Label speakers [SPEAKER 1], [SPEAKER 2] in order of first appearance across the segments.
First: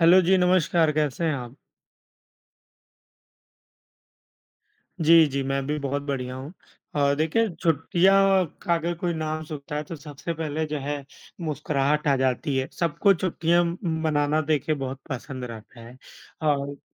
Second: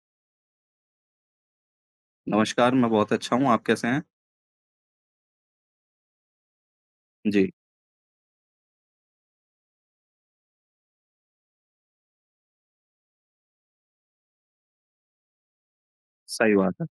[SPEAKER 1] Hello जी, नमस्कार, कैसे हैं आप?
[SPEAKER 2] नमस्कार, मैं बहुत अच्छा हूँ, आप कैसे हैं?
[SPEAKER 1] जी, जी, मैं भी बहुत बढ़िया हूँ। और देखिए,
[SPEAKER 2] जी।
[SPEAKER 1] छुट्टियाँ का अगर कोई नाम सुनता है, तो सबसे पहले जो है, मुस्कुराहट आ जाती है। सबको छुट्टियाँ म मनाना देखिए बहुत पसंद रहता है
[SPEAKER 2] सही बात
[SPEAKER 1] और
[SPEAKER 2] है।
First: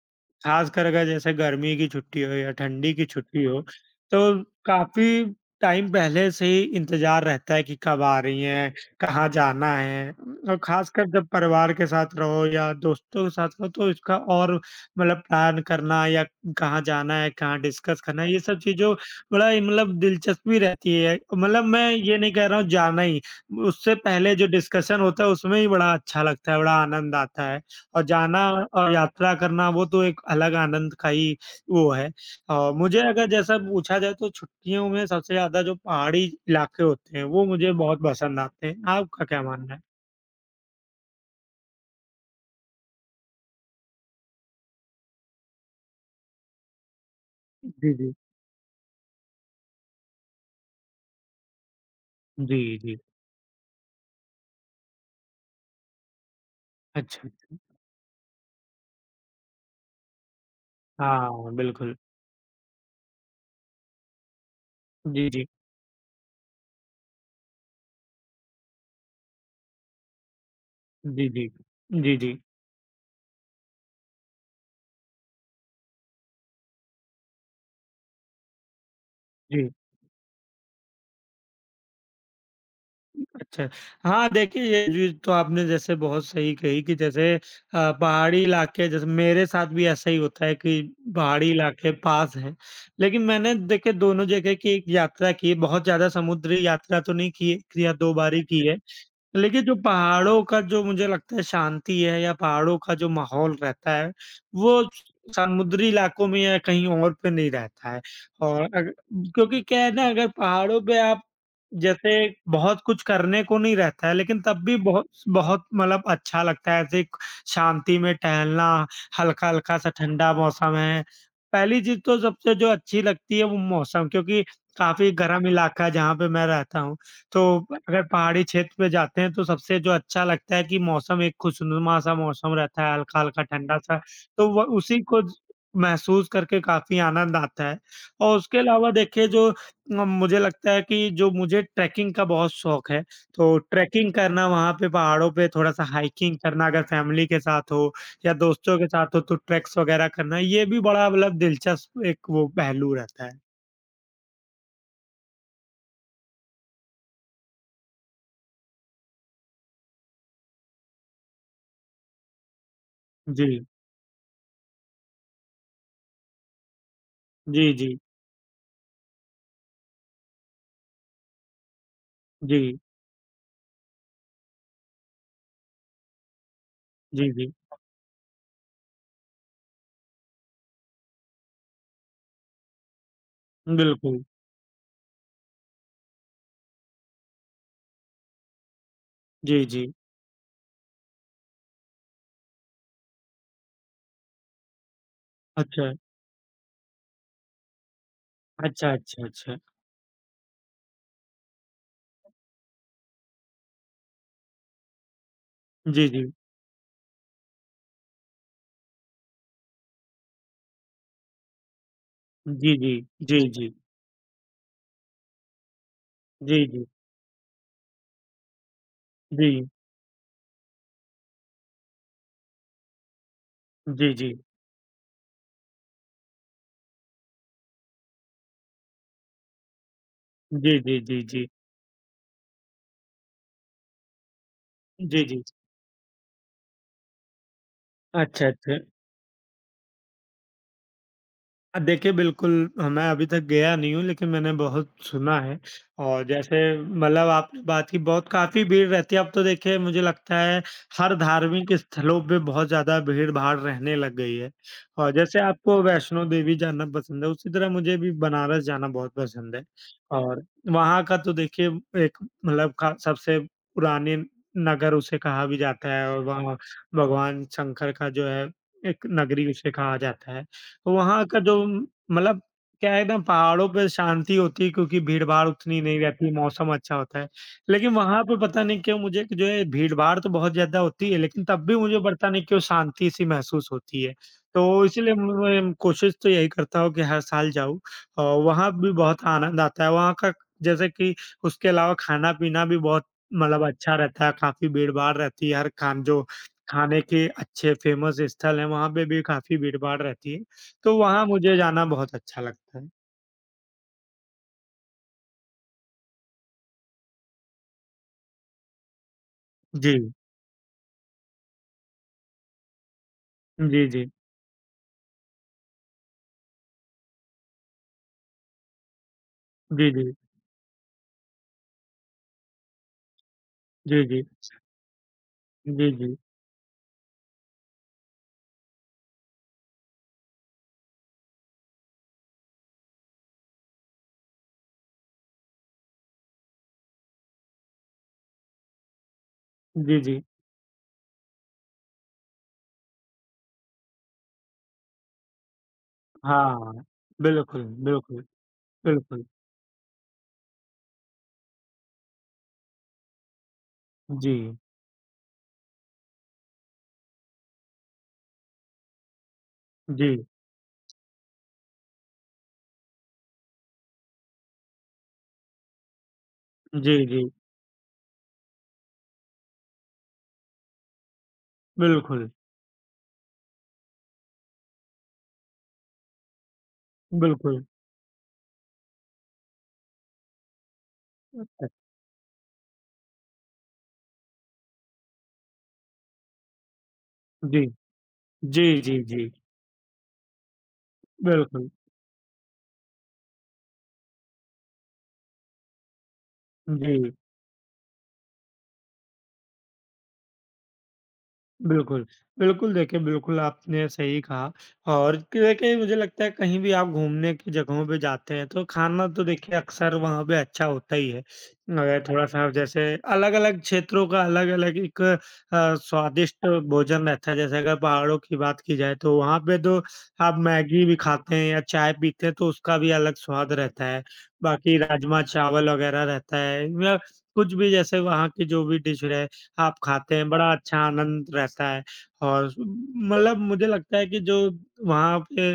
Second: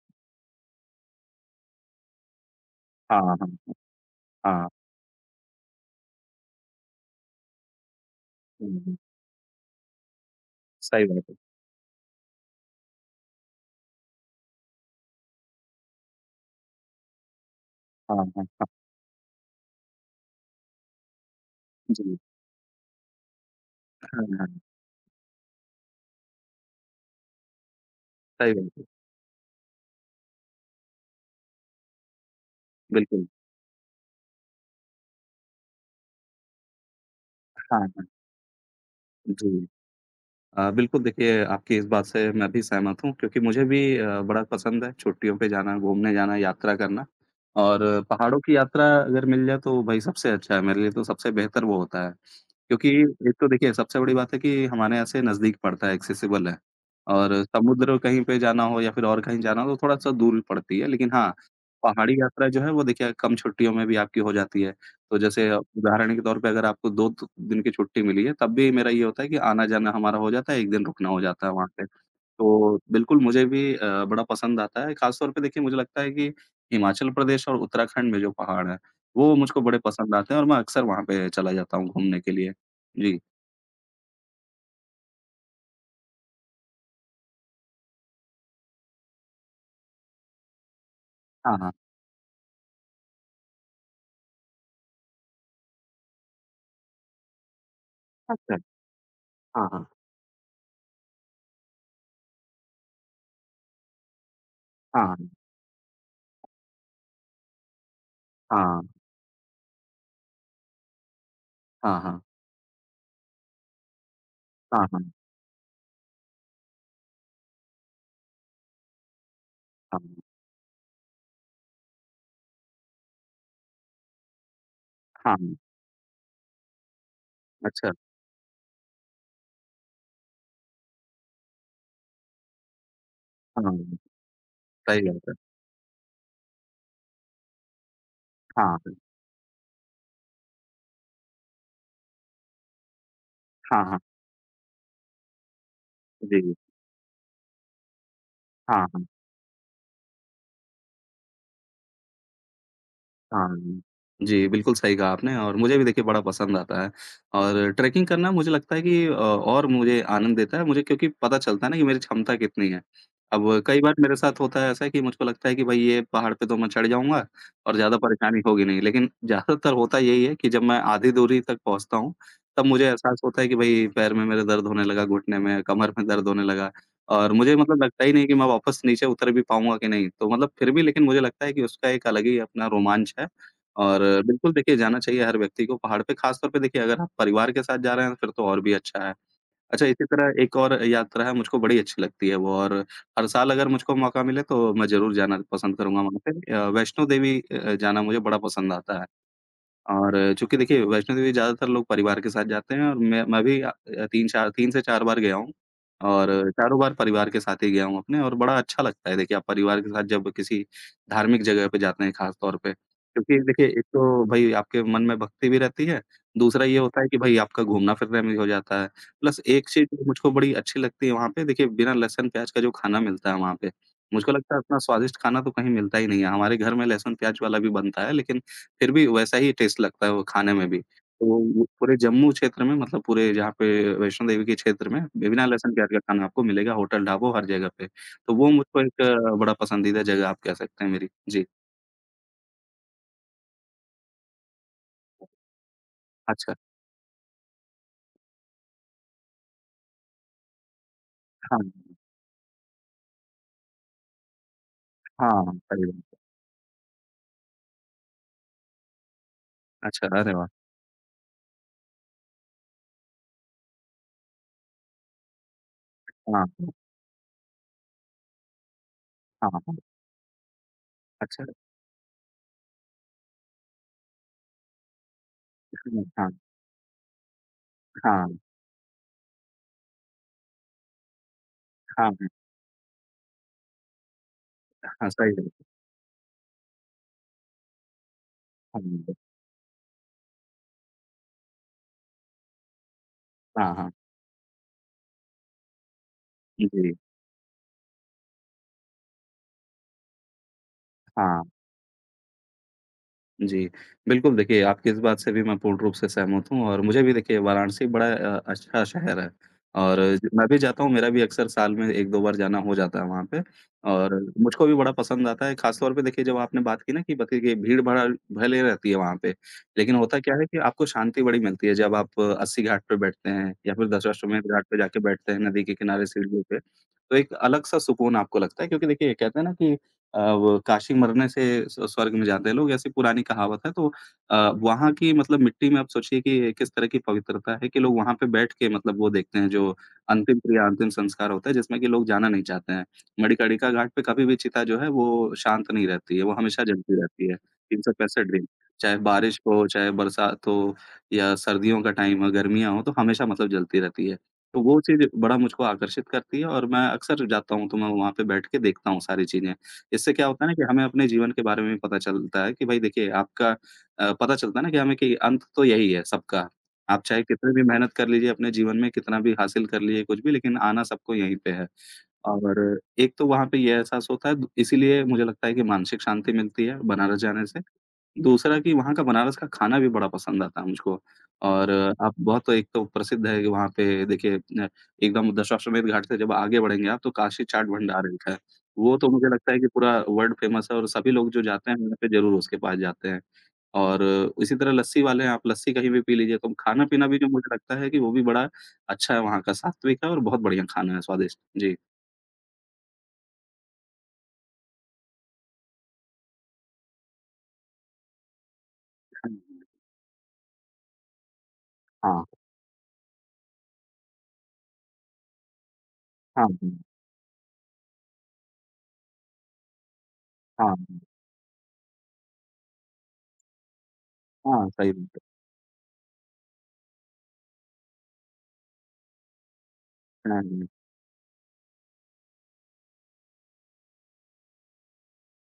[SPEAKER 1] ख़ासकर अगर जैसे गर्मी की छुट्टी हो या ठंडी की
[SPEAKER 2] हाँ,
[SPEAKER 1] छुट्टी हो,
[SPEAKER 2] हाँ,
[SPEAKER 1] तो
[SPEAKER 2] हाँ।
[SPEAKER 1] काफ़ी टाइम पहले से ही इंतज़ार रहता है कि कब आ रही हैं,
[SPEAKER 2] हुँ।
[SPEAKER 1] कहाँ जाना है और
[SPEAKER 2] सही
[SPEAKER 1] ख़ासकर
[SPEAKER 2] बात
[SPEAKER 1] जब
[SPEAKER 2] है।
[SPEAKER 1] परिवार के साथ रहो या दोस्तों के साथ रहो तो इसका और मतलब प्लान करना या कहाँ जाना है, कहाँ डिस्कस
[SPEAKER 2] हाँ,
[SPEAKER 1] करना है, ये सब
[SPEAKER 2] हाँ।
[SPEAKER 1] चीज़ों बड़ा ही मतलब दिलचस्पी रहती है। मतलब मैं
[SPEAKER 2] जी।
[SPEAKER 1] ये नहीं कह रहा हूँ जाना ही, उससे
[SPEAKER 2] हाँ,
[SPEAKER 1] पहले जो
[SPEAKER 2] हाँ।
[SPEAKER 1] डिस्कशन होता है उसमें ही बड़ा अच्छा लगता है, बड़ा आनंद आता है। और जाना
[SPEAKER 2] सही बात है।
[SPEAKER 1] और यात्रा करना वो तो एक अलग आनंद का ही वो है। मुझे
[SPEAKER 2] बिल्कुल।
[SPEAKER 1] अगर जैसा पूछा जाए तो छुट्टियों में सबसे ज़्यादा जो पहाड़ी इलाके होते हैं वो मुझे
[SPEAKER 2] हाँ,
[SPEAKER 1] बहुत
[SPEAKER 2] हाँ।
[SPEAKER 1] पसंद आते हैं। आपका क्या
[SPEAKER 2] जी।
[SPEAKER 1] मानना है?
[SPEAKER 2] बिल्कुल देखिए, आपकी इस बात से मैं भी सहमत हूँ क्योंकि मुझे भी बड़ा पसंद है छुट्टियों पे जाना, घूमने जाना, यात्रा करना और
[SPEAKER 1] जी, जी।
[SPEAKER 2] पहाड़ों की यात्रा अगर मिल जाए तो भाई सबसे अच्छा है, मेरे लिए तो सबसे बेहतर वो होता है।
[SPEAKER 1] जी,
[SPEAKER 2] क्योंकि
[SPEAKER 1] जी।
[SPEAKER 2] एक तो देखिए सबसे बड़ी बात है कि हमारे यहाँ से नज़दीक पड़ता है, एक्सेसिबल है
[SPEAKER 1] अच्छा,
[SPEAKER 2] और
[SPEAKER 1] अच्छा।
[SPEAKER 2] समुद्र कहीं पे जाना हो या फिर और कहीं जाना हो तो थोड़ा-सा दूर पड़ती है। लेकिन
[SPEAKER 1] हाँ,
[SPEAKER 2] हाँ,
[SPEAKER 1] बिल्कुल।
[SPEAKER 2] पहाड़ी यात्रा जो है वो देखिए कम छुट्टियों में भी आपकी हो जाती है। तो
[SPEAKER 1] जी, जी।
[SPEAKER 2] जैसे उदाहरण के तौर पे अगर आपको 2 द दिन की छुट्टी मिली है, तब भी मेरा ये होता है कि आना-जाना हमारा हो जाता है, 1 दिन रुकना हो
[SPEAKER 1] जी,
[SPEAKER 2] जाता
[SPEAKER 1] जी।
[SPEAKER 2] है वहाँ पे।
[SPEAKER 1] जी, जी।
[SPEAKER 2] तो बिल्कुल मुझे भी बड़ा पसंद आता है, ख़ास तौर पे देखिए मुझे लगता है कि हिमाचल प्रदेश और उत्तराखंड में जो पहाड़ हैं, वो मुझको
[SPEAKER 1] जी।
[SPEAKER 2] बड़े पसंद आते हैं और मैं अक्सर वहाँ पे चला जाता हूँ घूमने के लिए। जी।
[SPEAKER 1] अच्छा। हाँ, देखिए ये चीज़ तो आपने जैसे बहुत सही कही कि जैसे पहाड़ी इलाके जैसे मेरे साथ भी ऐसा ही होता है कि पहाड़ी
[SPEAKER 2] हाँ, हाँ।
[SPEAKER 1] इलाके पास हैं। लेकिन मैंने देखिए दोनों जगह की एक यात्रा की है, बहुत ज़्यादा समुद्री यात्रा तो नहीं की है, या 2 बार ही
[SPEAKER 2] अच्छा।
[SPEAKER 1] की है। लेकिन
[SPEAKER 2] हाँ,
[SPEAKER 1] जो
[SPEAKER 2] हाँ।
[SPEAKER 1] पहाड़ों का जो मुझे लगता है शांति है या पहाड़ों का जो माहौल रहता है, वो
[SPEAKER 2] हाँ, हाँ।
[SPEAKER 1] समुद्री इलाकों में या कहीं और पे नहीं रहता है और अग क्योंकि क्या है ना अगर पहाड़ों पे आप
[SPEAKER 2] हाँ, हाँ,
[SPEAKER 1] जैसे
[SPEAKER 2] हाँ।
[SPEAKER 1] बहुत कुछ करने को नहीं रहता है, लेकिन तब भी
[SPEAKER 2] हाँ,
[SPEAKER 1] बहुत
[SPEAKER 2] हाँ।
[SPEAKER 1] बहुत मतलब अच्छा लगता है ऐसे शांति में टहलना, हल्का-हल्का सा
[SPEAKER 2] हाँ,
[SPEAKER 1] ठंडा मौसम है। पहली चीज़ तो सबसे जो अच्छी लगती है वो मौसम क्योंकि काफ़ी गर्म
[SPEAKER 2] हाँ।
[SPEAKER 1] इलाका है जहाँ पे मैं रहता हूँ। तो
[SPEAKER 2] अच्छा।
[SPEAKER 1] अगर पहाड़ी क्षेत्र में जाते हैं तो सबसे जो अच्छा लगता है कि मौसम एक खुशनुमा सा मौसम रहता है, हल्का-हल्का
[SPEAKER 2] हाँ,
[SPEAKER 1] ठंडा-सा, तो वो उसी
[SPEAKER 2] सही
[SPEAKER 1] को
[SPEAKER 2] बात
[SPEAKER 1] ज
[SPEAKER 2] है।
[SPEAKER 1] महसूस करके काफ़ी आनंद आता है। और उसके
[SPEAKER 2] हाँ,
[SPEAKER 1] अलावा
[SPEAKER 2] हाँ।
[SPEAKER 1] देखिए जो म मुझे लगता है कि जो मुझे ट्रैकिंग का बहुत शौक है, तो
[SPEAKER 2] हाँ, हाँ।
[SPEAKER 1] ट्रैकिंग करना वहाँ पे पहाड़ों पे थोड़ा-सा हाइकिंग
[SPEAKER 2] जी।
[SPEAKER 1] करना अगर फैमिली के साथ हो या दोस्तों
[SPEAKER 2] हाँ,
[SPEAKER 1] के
[SPEAKER 2] हाँ।
[SPEAKER 1] साथ हो तो ट्रैक्स वगैरह करना, ये भी बड़ा मतलब दिलचस्प एक वो पहलू रहता है।
[SPEAKER 2] हाँ। जी, बिल्कुल सही कहा आपने और मुझे भी देखिए बड़ा पसंद आता है और ट्रैकिंग करना मुझे लगता है कि और मुझे आनंद देता है मुझे क्योंकि पता चलता है ना कि मेरी क्षमता कितनी है। अब
[SPEAKER 1] जी।
[SPEAKER 2] कई बार मेरे साथ होता है ऐसा कि मुझको लगता है कि भई ये पहाड़ पे तो मैं चढ़ जाऊँगा
[SPEAKER 1] जी,
[SPEAKER 2] और ज़्यादा
[SPEAKER 1] जी।
[SPEAKER 2] परेशानी होगी नहीं। लेकिन ज़्यादातर होता यही है कि जब मैं आधी दूरी तक पहुँचता हूँ,
[SPEAKER 1] जी।
[SPEAKER 2] तब मुझे एहसास होता है कि भई पैर में मेरे दर्द होने लगा, घुटने में, कमर में दर्द होने लगा।
[SPEAKER 1] जी,
[SPEAKER 2] और
[SPEAKER 1] जी।
[SPEAKER 2] मुझे मतलब लगता ही नहीं कि मैं वापस नीचे उतर भी पाऊँगा कि नहीं। तो मतलब फिर भी लेकिन मुझे लगता है कि उसका एक अलग ही अपना रोमांच है और
[SPEAKER 1] बिल्कुल।
[SPEAKER 2] बिल्कुल देखिए जाना चाहिए हर व्यक्ति को पहाड़ पे, ख़ासतौर पे देखिए अगर आप परिवार के साथ जा रहे हैं तो फिर तो और भी अच्छा है।
[SPEAKER 1] जी,
[SPEAKER 2] अच्छा
[SPEAKER 1] जी।
[SPEAKER 2] इसी तरह एक और यात्रा है मुझको बड़ी अच्छी लगती है वो और हर साल अगर मुझको मौका मिले तो मैं ज़रूर जाना पसंद
[SPEAKER 1] अच्छा,
[SPEAKER 2] करूँगा वहाँ पे। वैष्णो देवी जाना मुझे बड़ा पसंद
[SPEAKER 1] अच्छा,
[SPEAKER 2] आता है।
[SPEAKER 1] अच्छा, अच्छा।
[SPEAKER 2] और चूँकि देखिए वैष्णो देवी ज़्यादातर लोग परिवार के साथ जाते हैं और मैं भी 3-4 3 से 4 बार गया हूँ
[SPEAKER 1] जी, जी।
[SPEAKER 2] और चारों बार परिवार के साथ ही गया हूँ अपने और बड़ा अच्छा लगता है देखिए आप परिवार के साथ जब किसी धार्मिक जगह पे जाते हैं ख़ास तौर पे।
[SPEAKER 1] जी, जी।
[SPEAKER 2] क्योंकि
[SPEAKER 1] जी,
[SPEAKER 2] देखिए
[SPEAKER 1] जी।
[SPEAKER 2] एक तो भई आपके मन में भक्ति भी रहती है, दूसरा
[SPEAKER 1] जी,
[SPEAKER 2] ये
[SPEAKER 1] जी।
[SPEAKER 2] होता है कि भई आपका घूमना-फिरना भी हो जाता है। प्लस
[SPEAKER 1] जी।
[SPEAKER 2] एक चीज़ जो मुझको बड़ी अच्छी लगती है वहाँ पे देखिए बिना लहसुन-प्याज का जो खाना मिलता है वहाँ पे,
[SPEAKER 1] जी, जी।
[SPEAKER 2] मुझको लगता है इतना स्वादिष्ट खाना तो कहीं मिलता ही नहीं है। हमारे घर में लहसुन-प्याज वाला भी बनता है लेकिन फिर भी वैसा ही टेस्ट लगता है वो खाने में
[SPEAKER 1] जी,
[SPEAKER 2] भी।
[SPEAKER 1] जी, जी,
[SPEAKER 2] तो
[SPEAKER 1] जी।
[SPEAKER 2] वो पूरे जम्मू क्षेत्र में मतलब पूरे जहाँ पे वैष्णो देवी के क्षेत्र में
[SPEAKER 1] जी, जी।
[SPEAKER 2] बिना लहसुन प्याज़ का खाना आपको मिलेगा होटल, ढाबों हर जगह पे। तो
[SPEAKER 1] अच्छा,
[SPEAKER 2] वो
[SPEAKER 1] अच्छा।
[SPEAKER 2] मुझको एक बड़ा पसंदीदा जगह आप कह सकते हैं मेरी। जी।
[SPEAKER 1] देखिए बिल्कुल मैं अभी तक गया नहीं हूँ लेकिन मैंने बहुत सुना है और
[SPEAKER 2] अच्छा।
[SPEAKER 1] जैसे मतलब आपने बात की बहुत काफ़ी भीड़ रहती है, अब तो देखिए मुझे लगता है हर
[SPEAKER 2] हाँ।
[SPEAKER 1] धार्मिक स्थलों पे बहुत ज़्यादा भीड़-भाड़ रहने लग गई है। और जैसे
[SPEAKER 2] हाँ,
[SPEAKER 1] आपको
[SPEAKER 2] सही बात है।
[SPEAKER 1] वैष्णो देवी जाना पसंद है, उसी तरह मुझे भी बनारस जाना बहुत पसंद है।
[SPEAKER 2] अच्छा, अरे
[SPEAKER 1] और
[SPEAKER 2] वाह!
[SPEAKER 1] वहाँ का तो देखिए एक मतलब का सबसे पुराने नगर उसे कहा भी जाता है और वहाँ
[SPEAKER 2] हाँ,
[SPEAKER 1] भगवान शंकर का जो है एक नगरी
[SPEAKER 2] हाँ,
[SPEAKER 1] उसे
[SPEAKER 2] हाँ।
[SPEAKER 1] कहा जाता है। तो वहाँ का
[SPEAKER 2] अच्छा।
[SPEAKER 1] जो मतलब क्या है ना पहाड़ों पे शांति होती है क्योंकि भीड़-भाड़ उतनी नहीं
[SPEAKER 2] हाँ, हाँ,
[SPEAKER 1] रहती, मौसम अच्छा होता है। लेकिन वहाँ
[SPEAKER 2] हाँ,
[SPEAKER 1] पे पता नहीं क्यों मुझे कि जो है भीड़-भाड़ तो बहुत ज़्यादा होती है लेकिन तब भी मुझे
[SPEAKER 2] हाँ,
[SPEAKER 1] पता नहीं क्यों शांति सी महसूस होती है। तो
[SPEAKER 2] हाँ।
[SPEAKER 1] इसलिए
[SPEAKER 2] सही बात है।
[SPEAKER 1] मैं कोशिश तो यही करता हूँ कि हर साल जाऊँ और वहाँ भी बहुत आनंद आता है। वहाँ का जैसे कि उसके अलावा खाना-पीना भी बहुत
[SPEAKER 2] हाँ,
[SPEAKER 1] मतलब
[SPEAKER 2] हाँ, हाँ।
[SPEAKER 1] अच्छा रहता है, काफ़ी भीड़-भाड़ रहती है। हर खान जो
[SPEAKER 2] जी।
[SPEAKER 1] खाने के अच्छे फेमस स्थल हैं, वहाँ पे भी काफ़ी भीड़-भाड़ रहती है। तो वहाँ
[SPEAKER 2] हाँ।
[SPEAKER 1] मुझे जाना बहुत अच्छा लगता है।
[SPEAKER 2] जी, बिल्कुल देखिए, आपकी इस बात से भी मैं पूर्ण रूप से सहमत हूँ और मुझे भी देखिए वाराणसी बड़ा अच्छा शहर है
[SPEAKER 1] जी।
[SPEAKER 2] और ज मैं भी जाता हूँ, मेरा भी अक्सर साल में 1-2 बार जाना हो जाता है वहाँ पे
[SPEAKER 1] जी, जी।
[SPEAKER 2] और मुझको भी बड़ा पसंद आता है। ख़ास तौर पे देखिए जब आपने बात की ना कि बताइए कि भीड़-भाड़ भले रहती है वहाँ पे,
[SPEAKER 1] जी,
[SPEAKER 2] लेकिन
[SPEAKER 1] जी।
[SPEAKER 2] होता क्या है कि आपको शांति बड़ी मिलती है जब आप अस्सी घाट पे बैठते हैं या फिर
[SPEAKER 1] जी, जी।
[SPEAKER 2] दशाश्वमेध घाट पे जाके बैठते हैं नदी के
[SPEAKER 1] जी,
[SPEAKER 2] किनारे
[SPEAKER 1] जी।
[SPEAKER 2] सीढ़ियों पे, तो एक अलग-सा सुकून आपको लगता है क्योंकि देखिए कहते हैं ना कि वो काशी मरने से स्वर्ग में जाते हैं लोग, ऐसी पुरानी कहावत है। तो अ, वहाँ की मतलब मिट्टी में आप सोचिए कि किस तरह की पवित्रता है कि लोग वहाँ पे बैठ के मतलब वो देखते हैं जो
[SPEAKER 1] जी, जी।
[SPEAKER 2] अंतिम क्रिया, अंतिम संस्कार होता है जिसमें कि लोग जाना नहीं चाहते हैं। मणिकर्णिका घाट पे कभी भी चिता जो है वो शांत नहीं रहती है, वो हमेशा
[SPEAKER 1] हाँ।
[SPEAKER 2] जलती रहती है,
[SPEAKER 1] बिल्कुल, बिल्कुल,
[SPEAKER 2] 365 दिन। चाहे
[SPEAKER 1] बिल्कुल।
[SPEAKER 2] बारिश हो, चाहे बरसात हो या सर्दियों का टाइम हो, गर्मियाँ हों, तो हमेशा मतलब जलती रहती है।
[SPEAKER 1] जी।
[SPEAKER 2] तो वो चीज़ बड़ा मुझको आकर्षित करती है और मैं अक्सर जाता हूँ तो मैं वहाँ पे बैठ के देखता हूँ सारी चीज़ें।
[SPEAKER 1] जी।
[SPEAKER 2] इससे क्या होता है ना कि हमें अपने जीवन के बारे में भी पता चलता है कि भाई देखिए आपका पता चलता है ना कि हमें कि अंत तो यही है सबका। आप
[SPEAKER 1] जी,
[SPEAKER 2] चाहे
[SPEAKER 1] जी।
[SPEAKER 2] कितनी भी मेहनत कर लीजिए अपने जीवन में, कितना भी हासिल कर लीजिए कुछ भी, लेकिन आना सबको यहीं पे है।
[SPEAKER 1] बिल्कुल,
[SPEAKER 2] और एक तो वहाँ पे ये एहसास होता है, इसीलिए मुझे लगता है कि मानसिक शांति मिलती है बनारस जाने से।
[SPEAKER 1] बिल्कुल।
[SPEAKER 2] दूसरा कि वहाँ का बनारस का खाना भी बड़ा पसंद आता है मुझको
[SPEAKER 1] अ,
[SPEAKER 2] और आप बहुत एक तो प्रसिद्ध है कि वहाँ पे देखिए न एकदम दशाश्वमेध घाट से जब आगे बढ़ेंगे आप तो काशी
[SPEAKER 1] जी।
[SPEAKER 2] चाट भंडार लिखा है।
[SPEAKER 1] जी,
[SPEAKER 2] वो
[SPEAKER 1] जी,
[SPEAKER 2] तो
[SPEAKER 1] जी।
[SPEAKER 2] मुझे लगता है कि पूरा वर्ल्ड फेमस है और सभी लोग जो
[SPEAKER 1] बिल्कुल।
[SPEAKER 2] जाते हैं वहाँ पे ज़रूर उसके पास जाते हैं। और इसी तरह लस्सी वाले हैं, आप लस्सी कहीं भी पी लीजिए तो खाना-पीना
[SPEAKER 1] जी।
[SPEAKER 2] भी जो मुझे लगता है कि वो भी बड़ा अच्छा है वहाँ का, सात्विक है और बहुत बढ़िया खाना है स्वादिष्ट। जी।
[SPEAKER 1] बिल्कुल। बिल्कुल, देखिए बिल्कुल आपने सही कहा और कि देखिए मुझे लगता है कहीं भी आप घूमने की जगहों पे जाते हैं तो खाना तो देखिए अक्सर वहाँ पे अच्छा होता ही है। अगर
[SPEAKER 2] हाँ,
[SPEAKER 1] थोड़ा-सा जैसे अलग-अलग क्षेत्रों का अलग-अलग एक
[SPEAKER 2] हाँ,
[SPEAKER 1] स्वादिष्ट भोजन रहता है जैसे अगर पहाड़ों की बात की जाए तो वहाँ पे तो आप
[SPEAKER 2] हाँ, हाँ,
[SPEAKER 1] मैगी भी खाते हैं या चाय पीते हैं तो उसका भी अलग स्वाद रहता है।
[SPEAKER 2] हाँ।
[SPEAKER 1] बाकी
[SPEAKER 2] सही बात है।
[SPEAKER 1] राजमा-चावल वगैरह रहता है या कुछ भी जैसे वहाँ की जो भी डिश रहे आप खाते हैं, बड़ा
[SPEAKER 2] हाँ,
[SPEAKER 1] अच्छा आनंद रहता है और मतलब मुझे लगता है कि जो वहाँ पे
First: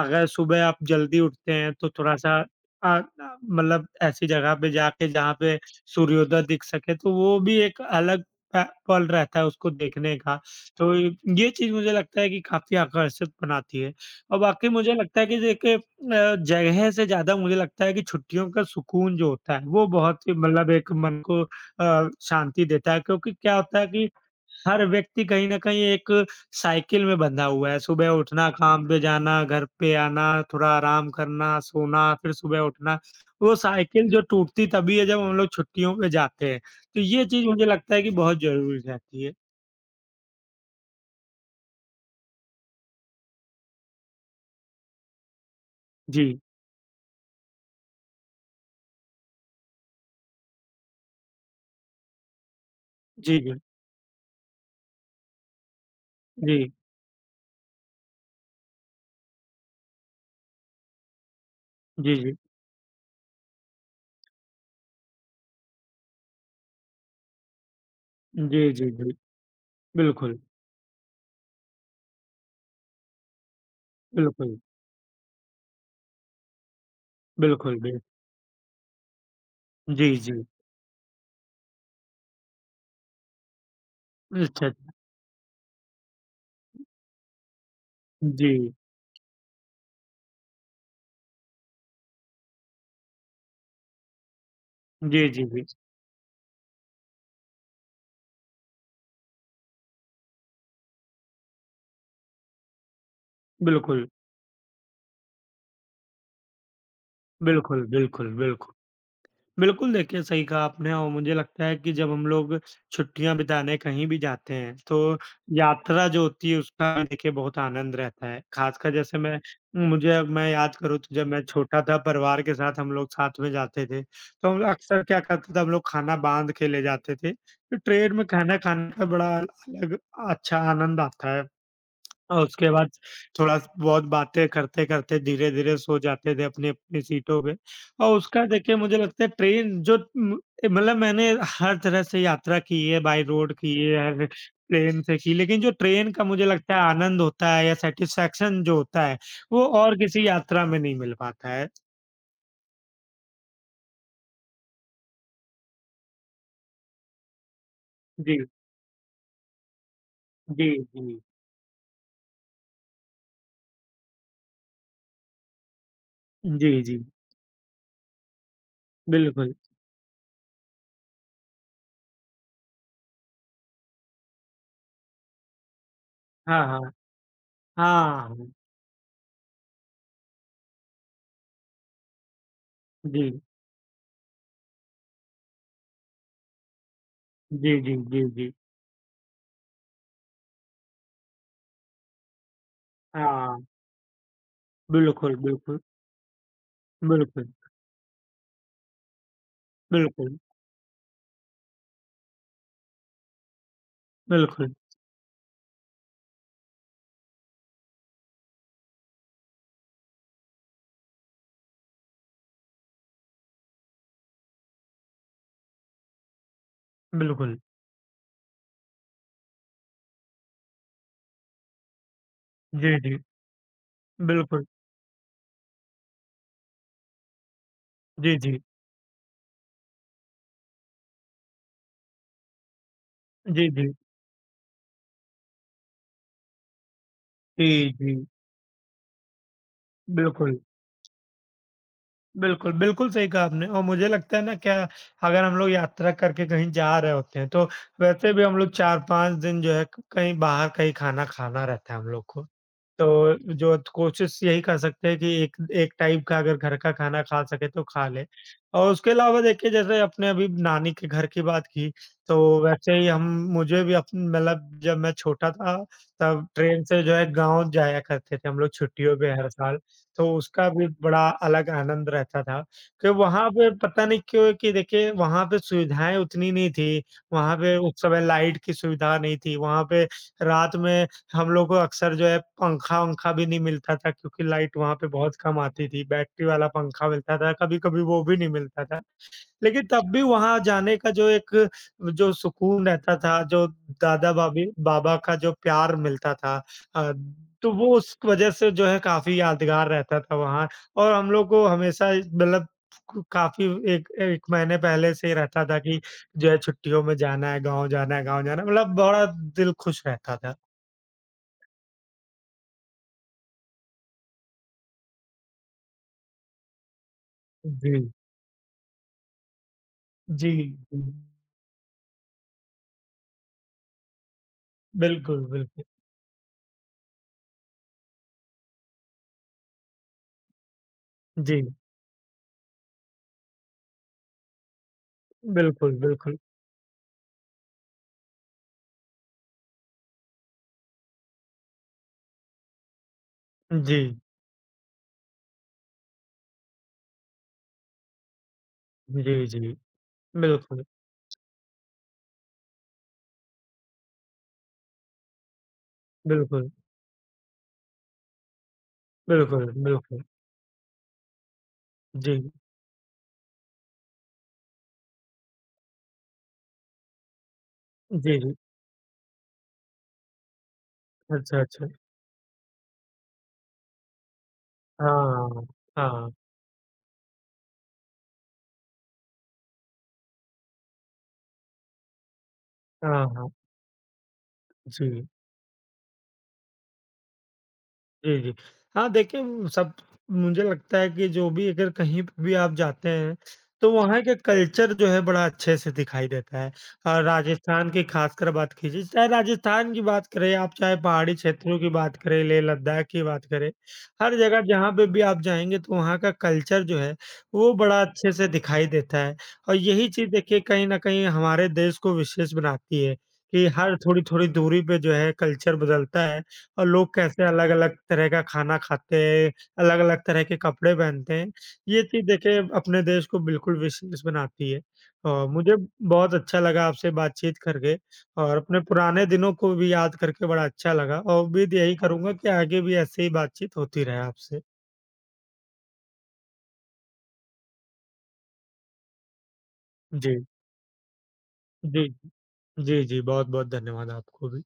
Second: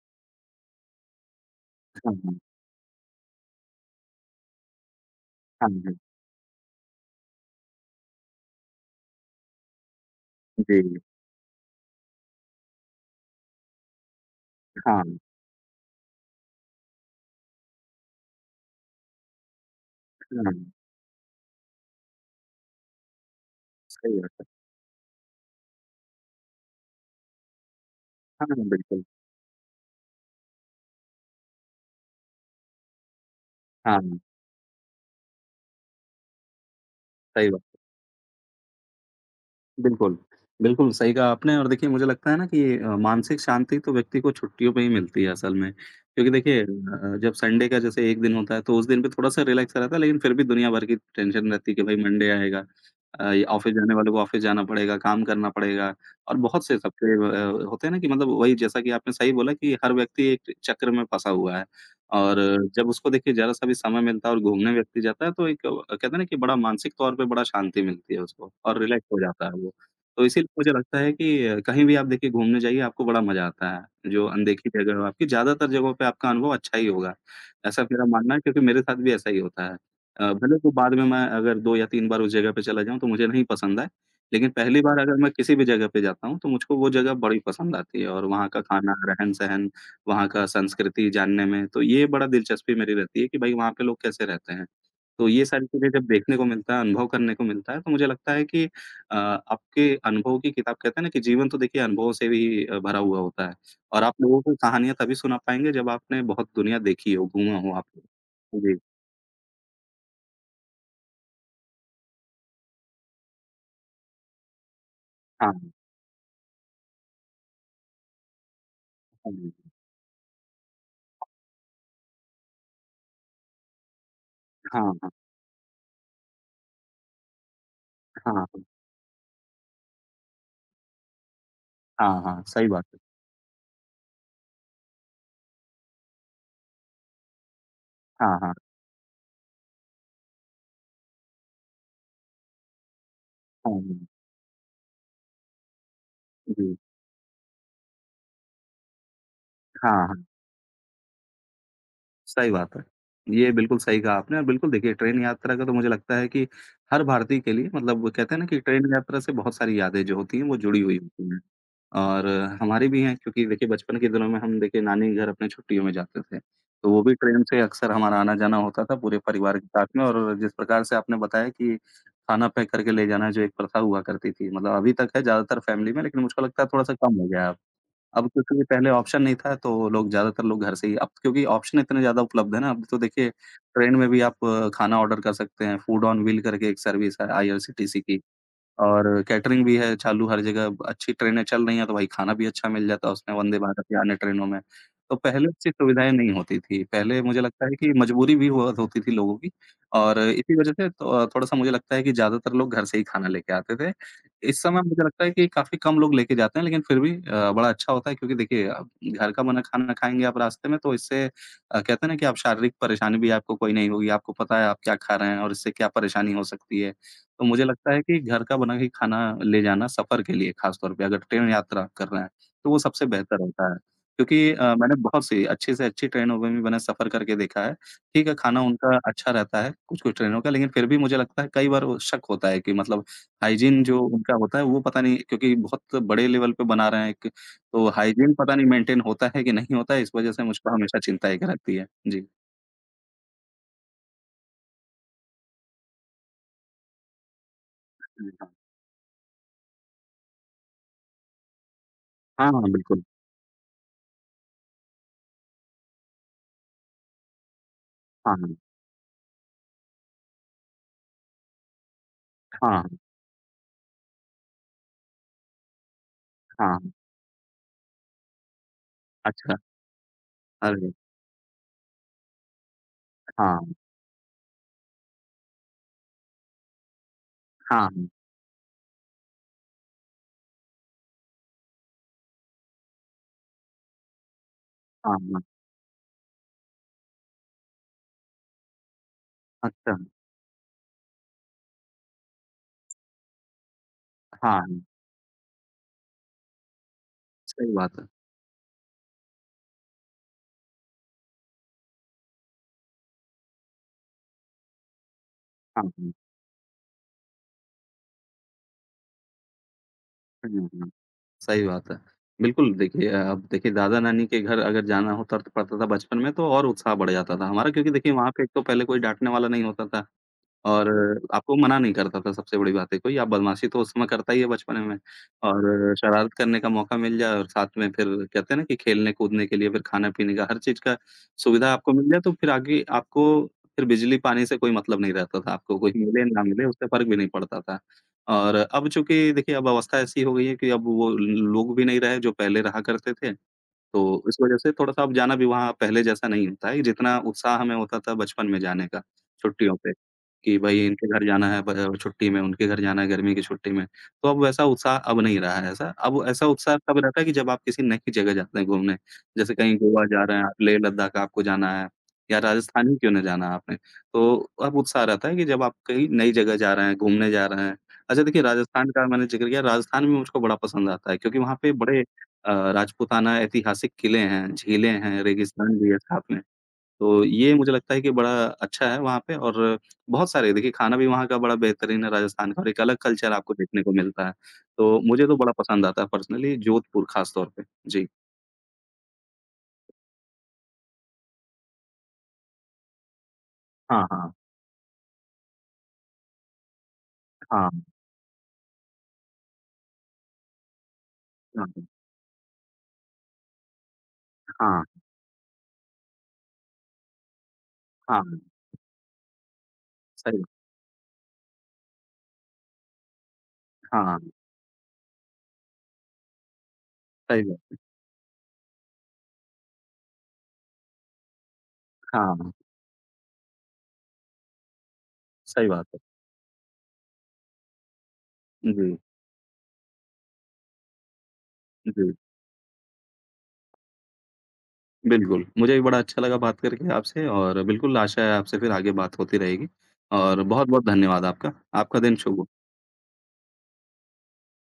[SPEAKER 1] अगर सुबह आप जल्दी उठते हैं तो
[SPEAKER 2] हाँ,
[SPEAKER 1] थोड़ा-सा अ, न मतलब ऐसी जगह पे जाके जहाँ पे
[SPEAKER 2] हाँ, हाँ,
[SPEAKER 1] सूर्योदय दिख सके तो वो भी एक अलग प पल रहता है उसको देखने का। तो
[SPEAKER 2] जी।
[SPEAKER 1] ये चीज़ मुझे लगता है कि काफ़ी आकर्षित बनाती है और बाकी मुझे
[SPEAKER 2] हाँ,
[SPEAKER 1] लगता है कि देखिए जगह से ज़्यादा मुझे लगता है कि छुट्टियों का सुकून जो होता है वो बहुत ही
[SPEAKER 2] हाँ,
[SPEAKER 1] मतलब एक मन को शांति देता है क्योंकि क्या होता है कि
[SPEAKER 2] सही बात है।
[SPEAKER 1] हर व्यक्ति कहीं न कहीं एक साइकिल में बंधा हुआ है। सुबह
[SPEAKER 2] हाँ,
[SPEAKER 1] उठना, काम पे
[SPEAKER 2] बिल्कुल।
[SPEAKER 1] जाना, घर पे आना, थोड़ा आराम करना, सोना, फिर सुबह उठना। वो साइकिल
[SPEAKER 2] हाँ,
[SPEAKER 1] जो टूटती तभी है जब हम लोग छुट्टियों पे जाते हैं। तो ये चीज़
[SPEAKER 2] सही बात।
[SPEAKER 1] मुझे लगता है कि बहुत ज़रूरी रहती है।
[SPEAKER 2] बिल्कुल। बिल्कुल, सही कहा आपने और देखिए मुझे लगता है ना कि मानसिक शांति तो व्यक्ति को छुट्टियों पे ही मिलती है असल में। क्योंकि
[SPEAKER 1] जी।
[SPEAKER 2] देखिए जब संडे का जैसे 1 दिन होता है तो उस दिन पे थोड़ा-सा रिलैक्स रहता है लेकिन फिर भी दुनिया भर की टेंशन रहती है कि भाई मंडे आएगा।
[SPEAKER 1] जी,
[SPEAKER 2] ये
[SPEAKER 1] जी।
[SPEAKER 2] ऑफ़िस जाने वालों को ऑफ़िस जाना पड़ेगा, काम करना पड़ेगा और
[SPEAKER 1] जी।
[SPEAKER 2] बहुत से सबके होते हैं ना कि मतलब वही जैसा कि आपने सही बोला कि हर व्यक्ति एक चक्र में फँसा हुआ है।
[SPEAKER 1] जी, जी।
[SPEAKER 2] और जब उसको देखिए ज़रा-सा भी समय मिलता है और घूमने व्यक्ति जाता है तो एक कहते हैं ना कि बड़ा मानसिक तौर पे बड़ा शांति मिलती है उसको
[SPEAKER 1] जी,
[SPEAKER 2] और
[SPEAKER 1] जी,
[SPEAKER 2] रिलैक्स
[SPEAKER 1] जी।
[SPEAKER 2] हो जाता है वो। तो
[SPEAKER 1] बिल्कुल,
[SPEAKER 2] इसीलिए मुझे लगता है कि कहीं भी आप देखिए घूमने जाइए आपको बड़ा मज़ा आता है। जो
[SPEAKER 1] बिल्कुल,
[SPEAKER 2] अनदेखी जगह हो आपकी ज़्यादातर जगहों पे आपका अनुभव अच्छा ही होगा।
[SPEAKER 1] बिल्कुल
[SPEAKER 2] ऐसा
[SPEAKER 1] भी।
[SPEAKER 2] मेरा मानना है क्योंकि मेरे साथ भी ऐसा ही होता है।
[SPEAKER 1] जी, जी।
[SPEAKER 2] भले वो बाद में मैं अगर 2 या 3 बार उस जगह पे चला जाऊँ तो मुझे नहीं पसंद आए, लेकिन
[SPEAKER 1] अच्छा,
[SPEAKER 2] पहली
[SPEAKER 1] अच्छा।
[SPEAKER 2] बार अगर मैं किसी भी जगह पे जाता हूँ तो मुझको वो जगह बड़ी पसंद आती है और वहाँ
[SPEAKER 1] जी।
[SPEAKER 2] का खाना, रहन-सहन, वहाँ का संस्कृति जानने में तो ये बड़ा दिलचस्पी मेरी रहती है कि भाई वहाँ पे लोग कैसे रहते हैं। तो
[SPEAKER 1] जी,
[SPEAKER 2] ये
[SPEAKER 1] जी, जी।
[SPEAKER 2] सारी चीज़ें जब देखने को मिलता है, अनुभव करने को मिलता है तो मुझे लगता है कि आपके अनुभव की किताब कहते हैं ना कि जीवन तो देखिए अनुभवों से भी भरा हुआ होता है और
[SPEAKER 1] बिल्कुल,
[SPEAKER 2] आप लोगों को कहानियाँ तभी सुना पाएँगे जब आपने बहुत दुनिया देखी हो, घूमा हो आप।
[SPEAKER 1] बिल्कुल, बिल्कुल, बिल्कुल।
[SPEAKER 2] जी,
[SPEAKER 1] बिल्कुल, देखिए सही कहा आपने और मुझे लगता है कि जब हम लोग छुट्टियाँ बिताने कहीं भी जाते हैं, तो
[SPEAKER 2] हाँ, हाँ,
[SPEAKER 1] यात्रा जो होती है उसका भी देखिए बहुत आनंद रहता है। ख़ासकर जैसे मैं मुझे अब मैं याद करूँ तो जब मैं छोटा था परिवार के साथ हम लोग साथ में जाते थे, तो हम
[SPEAKER 2] हाँ,
[SPEAKER 1] अक्सर
[SPEAKER 2] हाँ,
[SPEAKER 1] क्या करते थे हम लोग खाना बाँध के ले जाते थे। तो ट्रेन में
[SPEAKER 2] हाँ,
[SPEAKER 1] खाना
[SPEAKER 2] हाँ,
[SPEAKER 1] खाने का बड़ा अलग अच्छा आनंद आता है।
[SPEAKER 2] हाँ, हाँ।
[SPEAKER 1] और
[SPEAKER 2] सही
[SPEAKER 1] उसके
[SPEAKER 2] बात
[SPEAKER 1] बाद
[SPEAKER 2] है।
[SPEAKER 1] थोड़ा बहुत बातें करते-करते धीरे-धीरे सो जाते थे अपनी-अपनी सीटों पे और
[SPEAKER 2] हाँ,
[SPEAKER 1] उसका
[SPEAKER 2] हाँ,
[SPEAKER 1] देखिए मुझे लगता है ट्रेन जो म मतलब मैंने हर तरह से यात्रा की है, बाय रोड की
[SPEAKER 2] हाँ,
[SPEAKER 1] है, हर प्लेन से की, लेकिन जो ट्रेन का मुझे लगता
[SPEAKER 2] जी,
[SPEAKER 1] है आनंद होता है या सैटिस्फैक्शन जो होता है, वो और
[SPEAKER 2] हाँ, हाँ।
[SPEAKER 1] किसी यात्रा में नहीं मिल पाता है।
[SPEAKER 2] सही बात है। ये बिल्कुल सही कहा आपने और बिल्कुल देखिए ट्रेन यात्रा का तो मुझे लगता है कि हर भारतीय के लिए मतलब वो कहते
[SPEAKER 1] जी,
[SPEAKER 2] हैं ना कि ट्रेन यात्रा से बहुत सारी यादें जो होती हैं वो
[SPEAKER 1] जी,
[SPEAKER 2] जुड़ी हुई
[SPEAKER 1] जी।
[SPEAKER 2] होती हैं। और हमारे भी हैं क्योंकि देखिए बचपन के दिनों में हम देखिए नानी के घर अपने छुट्टियों में जाते थे।
[SPEAKER 1] जी,
[SPEAKER 2] तो वो
[SPEAKER 1] जी।
[SPEAKER 2] भी ट्रेन से अक्सर हमारा आना-जाना होता था पूरे
[SPEAKER 1] बिल्कुल।
[SPEAKER 2] परिवार के साथ में और जिस प्रकार से आपने बताया कि खाना पैक करके ले जाना जो एक प्रथा हुआ करती थी मतलब अभी तक है ज़्यादातर फैमिली में लेकिन मुझको लगता है
[SPEAKER 1] हाँ, हाँ।
[SPEAKER 2] थोड़ा-सा कम हो गया है अब।
[SPEAKER 1] हाँ,
[SPEAKER 2] अब
[SPEAKER 1] हाँ।
[SPEAKER 2] क्योंकि पहले ऑप्शन नहीं था तो लोग ज़्यादातर लोग घर से ही अब क्योंकि ऑप्शन इतने ज़्यादा उपलब्ध है ना अब तो
[SPEAKER 1] जी।
[SPEAKER 2] देखिए ट्रेन में भी आप खाना ऑर्डर कर सकते हैं, फूड ऑन व्हील करके एक सर्विस है
[SPEAKER 1] जी, जी,
[SPEAKER 2] आईआरसीटीसी की।
[SPEAKER 1] जी, जी।
[SPEAKER 2] और कैटरिंग भी है चालू हर जगह, अच्छी ट्रेनें चल रही हैं तो भाई खाना भी अच्छा मिल जाता है उसमें वंदे
[SPEAKER 1] हाँ,
[SPEAKER 2] भारत या अन्य ट्रेनों में। तो
[SPEAKER 1] बिल्कुल,
[SPEAKER 2] पहले ऐसी
[SPEAKER 1] बिल्कुल,
[SPEAKER 2] सुविधाएँ नहीं होती थी, पहले मुझे
[SPEAKER 1] बिल्कुल,
[SPEAKER 2] लगता है कि मजबूरी भी हुआ होती थी लोगों की और
[SPEAKER 1] बिल्कुल।
[SPEAKER 2] इसी वजह से तो थोड़ा-सा मुझे लगता है कि ज़्यादातर लोग घर से ही खाना लेके आते थे। इस
[SPEAKER 1] बिल्कुल,
[SPEAKER 2] समय मुझे लगता है कि काफ़ी कम लोग लेके जाते हैं लेकिन फिर भी बड़ा अच्छा होता है क्योंकि देखिए अब घर का बना खाना खाएँगे आप रास्ते में तो इससे कहते हैं ना कि आप शारीरिक परेशानी भी आपको कोई नहीं होगी, आपको पता है आप क्या खा रहे हैं और इससे क्या परेशानी हो सकती है। तो
[SPEAKER 1] बिल्कुल।
[SPEAKER 2] मुझे लगता है कि घर का बना ही खाना ले जाना सफ़र के लिए ख़ास तौर पे अगर ट्रेन यात्रा आप कर रहे हैं, तो वो
[SPEAKER 1] जी,
[SPEAKER 2] सबसे
[SPEAKER 1] जी।
[SPEAKER 2] बेहतर होता है। क्योंकि
[SPEAKER 1] बिल्कुल।
[SPEAKER 2] मैंने बहुत सी अच्छी से अच्छी ट्रेनों में भी मैंने सफ़र करके देखा है। ठीक है,
[SPEAKER 1] जी,
[SPEAKER 2] खाना
[SPEAKER 1] जी।
[SPEAKER 2] उनका अच्छा रहता है, कुछ-कुछ ट्रेनों का, लेकिन फिर भी मुझे लगता है कई बार वो शक होता है कि मतलब
[SPEAKER 1] जी,
[SPEAKER 2] हाइजीन
[SPEAKER 1] जी।
[SPEAKER 2] जो उनका होता है वो पता नहीं क्योंकि बहुत बड़े लेवल पे बना रहे हैं एक, तो
[SPEAKER 1] जी, जी।
[SPEAKER 2] हाइजीन पता नहीं मेंटेन होता है कि नहीं होता है, इस वज़ह से
[SPEAKER 1] बिल्कुल।
[SPEAKER 2] मुझको हमेशा चिंता एक रहती है। जी।
[SPEAKER 1] बिल्कुल, बिल्कुल सही कहा आपने और मुझे लगता है ना क्या अगर हम लोग यात्रा करके कहीं जा रहे होते हैं, तो
[SPEAKER 2] जी,
[SPEAKER 1] वैसे भी
[SPEAKER 2] हाँ।
[SPEAKER 1] हम लोग 4-5 दिन जो है क कहीं बाहर कहीं खाना खाना रहता है हम लोग को।
[SPEAKER 2] हाँ, हाँ, बिल्कुल।
[SPEAKER 1] तो जो कोशिश यही कर सकते हैं कि एक एक टाइप का अगर घर का खाना खा सके तो खा लें।
[SPEAKER 2] हाँ, हाँ।
[SPEAKER 1] और उसके अलावा देखिए जैसे आपने अभी नानी के घर की बात की, तो वैसे
[SPEAKER 2] हाँ,
[SPEAKER 1] ही हम मुझे भी अप मतलब जब मैं छोटा था, तब
[SPEAKER 2] हाँ,
[SPEAKER 1] ट्रेन
[SPEAKER 2] हाँ।
[SPEAKER 1] से जो है गाँव जाया करते थे हम लोग छुट्टियों पे हर
[SPEAKER 2] अच्छा।
[SPEAKER 1] साल। तो उसका भी
[SPEAKER 2] अरे!
[SPEAKER 1] बड़ा अलग आनंद रहता था कि वहाँ पे
[SPEAKER 2] हाँ।
[SPEAKER 1] पता नहीं क्यों कि देखिए वहाँ पे सुविधाएँ उतनी नहीं थी, वहाँ पे
[SPEAKER 2] हाँ,
[SPEAKER 1] उस
[SPEAKER 2] हाँ।
[SPEAKER 1] समय लाइट की सुविधा नहीं थी, वहाँ पे रात में हम लोग को अक्सर जो है पंखा-वंखा भी नहीं मिलता था क्योंकि लाइट वहाँ पे
[SPEAKER 2] हाँ,
[SPEAKER 1] बहुत
[SPEAKER 2] हाँ।
[SPEAKER 1] कम आती थी, बैटरी वाला पंखा मिलता था, कभी-कभी वो भी नहीं मिलता था। लेकिन
[SPEAKER 2] अच्छा।
[SPEAKER 1] तब भी वहाँ जाने का जो एक जो सुकून रहता था, जो
[SPEAKER 2] हाँ,
[SPEAKER 1] दादा-भाभी
[SPEAKER 2] हाँ।
[SPEAKER 1] बाबा का जो प्यार मिलता था अ,
[SPEAKER 2] सही
[SPEAKER 1] तो वो
[SPEAKER 2] बात है।
[SPEAKER 1] उस वज़ह से जो है काफ़ी यादगार रहता था वहाँ और हम लोग को हमेशा मतलब क काफ़ी एक 1 महीने पहले से ही रहता था
[SPEAKER 2] हाँ,
[SPEAKER 1] कि
[SPEAKER 2] हाँ।
[SPEAKER 1] जो है छुट्टियों में जाना है, गाँव जाना है, गाँव जाना है, मतलब बड़ा दिल खुश रहता था।
[SPEAKER 2] हुँ, हुँ। सही बात है। बिल्कुल देखिए अब देखिए दादा-नानी के घर अगर जाना होता तो पड़ता था बचपन में तो और उत्साह बढ़ जाता था हमारा क्योंकि
[SPEAKER 1] जी,
[SPEAKER 2] देखिए वहाँ पे एक तो पहले कोई डाँटने वाला नहीं होता था।
[SPEAKER 1] जी,
[SPEAKER 2] और
[SPEAKER 1] जी।
[SPEAKER 2] आपको मना नहीं करता था सबसे बड़ी बात है कोई, आप बदमाशी तो उस समय करता ही है बचपन में
[SPEAKER 1] बिल्कुल, बिल्कुल।
[SPEAKER 2] और शरारत करने का मौका मिल जाए और साथ में फिर कहते हैं ना कि खेलने-कूदने के लिए फिर खाना-पीने का हर चीज़ का
[SPEAKER 1] जी,
[SPEAKER 2] सुविधा आपको मिल जाए तो फिर आगे आपको फिर बिजली-पानी से कोई मतलब नहीं रहता था, आपको कोई
[SPEAKER 1] बिल्कुल,
[SPEAKER 2] मिले
[SPEAKER 1] बिल्कुल।
[SPEAKER 2] ना मिले उससे फ़र्क भी नहीं पड़ता था। और अब चूँकि देखिए अब अवस्था ऐसी हो गई है कि अब वो लोग भी नहीं रहे जो पहले रहा करते थे।
[SPEAKER 1] जी,
[SPEAKER 2] तो इस वजह से थोड़ा-सा अब जाना भी वहाँ पहले जैसा नहीं होता है, जितना उत्साह हमें होता था बचपन में जाने का,
[SPEAKER 1] जी,
[SPEAKER 2] छुट्टियों
[SPEAKER 1] जी।
[SPEAKER 2] पे, कि
[SPEAKER 1] बिल्कुल,
[SPEAKER 2] भई इनके घर जाना है ब छुट्टी में, उनके घर जाना है गर्मी की छुट्टी में। तो अब वैसा उत्साह अब नहीं रहा है ऐसा, अब ऐसा
[SPEAKER 1] बिल्कुल।
[SPEAKER 2] उत्साह तब रहता है कि जब आप किसी नई जगह जाते हैं घूमने, जैसे
[SPEAKER 1] बिल्कुल,
[SPEAKER 2] कहीं गोवा
[SPEAKER 1] बिल्कुल।
[SPEAKER 2] जा रहे हैं आप, लेह लद्दाख आपको जाना है या
[SPEAKER 1] जी,
[SPEAKER 2] राजस्थान ही क्यों ना जाना आपने। तो अब उत्साह रहता है कि जब आप कहीं नई जगह जा रहे हैं, घूमने जा रहे हैं। अच्छा
[SPEAKER 1] जी,
[SPEAKER 2] देखिए
[SPEAKER 1] जी।
[SPEAKER 2] राजस्थान का मैंने ज़िक्र किया, राजस्थान भी मुझको बड़ा पसंद आता है क्योंकि वहाँ
[SPEAKER 1] अच्छा,
[SPEAKER 2] पे
[SPEAKER 1] अच्छा।
[SPEAKER 2] बड़े राजपूताना ऐतिहासिक किले हैं, झीलें
[SPEAKER 1] हाँ,
[SPEAKER 2] हैं,
[SPEAKER 1] हाँ,
[SPEAKER 2] रेगिस्तान भी है साथ
[SPEAKER 1] हाँ,
[SPEAKER 2] में। तो ये मुझे लगता है कि बड़ा अच्छा है वहाँ पे और बहुत सारे देखिए खाना भी वहाँ का बड़ा बेहतरीन है राजस्थान का और एक अलग
[SPEAKER 1] हाँ।
[SPEAKER 2] कल्चर
[SPEAKER 1] हाँ,
[SPEAKER 2] आपको देखने को मिलता है। तो मुझे
[SPEAKER 1] जी।
[SPEAKER 2] तो बड़ा पसंद आता है पर्सनली जोधपुर ख़ास तौर पे। जी।
[SPEAKER 1] जी, जी। हाँ, देखिए वो सब मुझे लगता है कि जो भी अगर कहीं पे भी आप जाते हैं, तो
[SPEAKER 2] हाँ,
[SPEAKER 1] वहाँ
[SPEAKER 2] हाँ।
[SPEAKER 1] के कल्चर जो है बड़ा अच्छे से दिखाई देता है। और
[SPEAKER 2] हाँ,
[SPEAKER 1] राजस्थान की खासकर बात कीजिए, चाहे राजस्थान की बात करें आप, चाहे पहाड़ी
[SPEAKER 2] हाँ,
[SPEAKER 1] क्षेत्रों की बात करें, लेह-लद्दाख की बात करें, हर जगह जहाँ पे भी आप जाएँगे तो वहाँ का कल्चर जो है, वो बड़ा
[SPEAKER 2] हाँ,
[SPEAKER 1] अच्छे
[SPEAKER 2] हाँ।
[SPEAKER 1] से दिखाई देता है। और यही चीज़
[SPEAKER 2] सही
[SPEAKER 1] देखिए कहीं न कहीं हमारे देश को विशेष बनाती है, कि हर
[SPEAKER 2] हाँ,
[SPEAKER 1] थोड़ी-थोड़ी दूरी पे जो है कल्चर बदलता है। और लोग
[SPEAKER 2] सही
[SPEAKER 1] कैसे
[SPEAKER 2] बात है।
[SPEAKER 1] अलग-अलग तरह का खाना खाते हैं, अलग-अलग तरह के कपड़े पहनते हैं, ये चीज़
[SPEAKER 2] हाँ,
[SPEAKER 1] देखिए अपने देश को बिल्कुल विशेष बनाती है। और
[SPEAKER 2] सही
[SPEAKER 1] मुझे
[SPEAKER 2] बात है।
[SPEAKER 1] बहुत अच्छा लगा आपसे बातचीत करके और अपने
[SPEAKER 2] जी,
[SPEAKER 1] पुराने दिनों को भी याद करके बड़ा अच्छा लगा और उम्मीद यही
[SPEAKER 2] जी।
[SPEAKER 1] करूँगा कि आगे भी ऐसे ही बातचीत होती रहे आपसे।
[SPEAKER 2] बिल्कुल, मुझे भी बड़ा अच्छा लगा बात करके आपसे और बिल्कुल आशा है आपसे फिर आगे बात होती रहेगी और
[SPEAKER 1] जी,
[SPEAKER 2] बहुत-बहुत धन्यवाद आपका। आपका
[SPEAKER 1] जी,
[SPEAKER 2] दिन शुभ हो।
[SPEAKER 1] जी। जी, जी, बहुत-बहुत धन्यवाद आपको भी।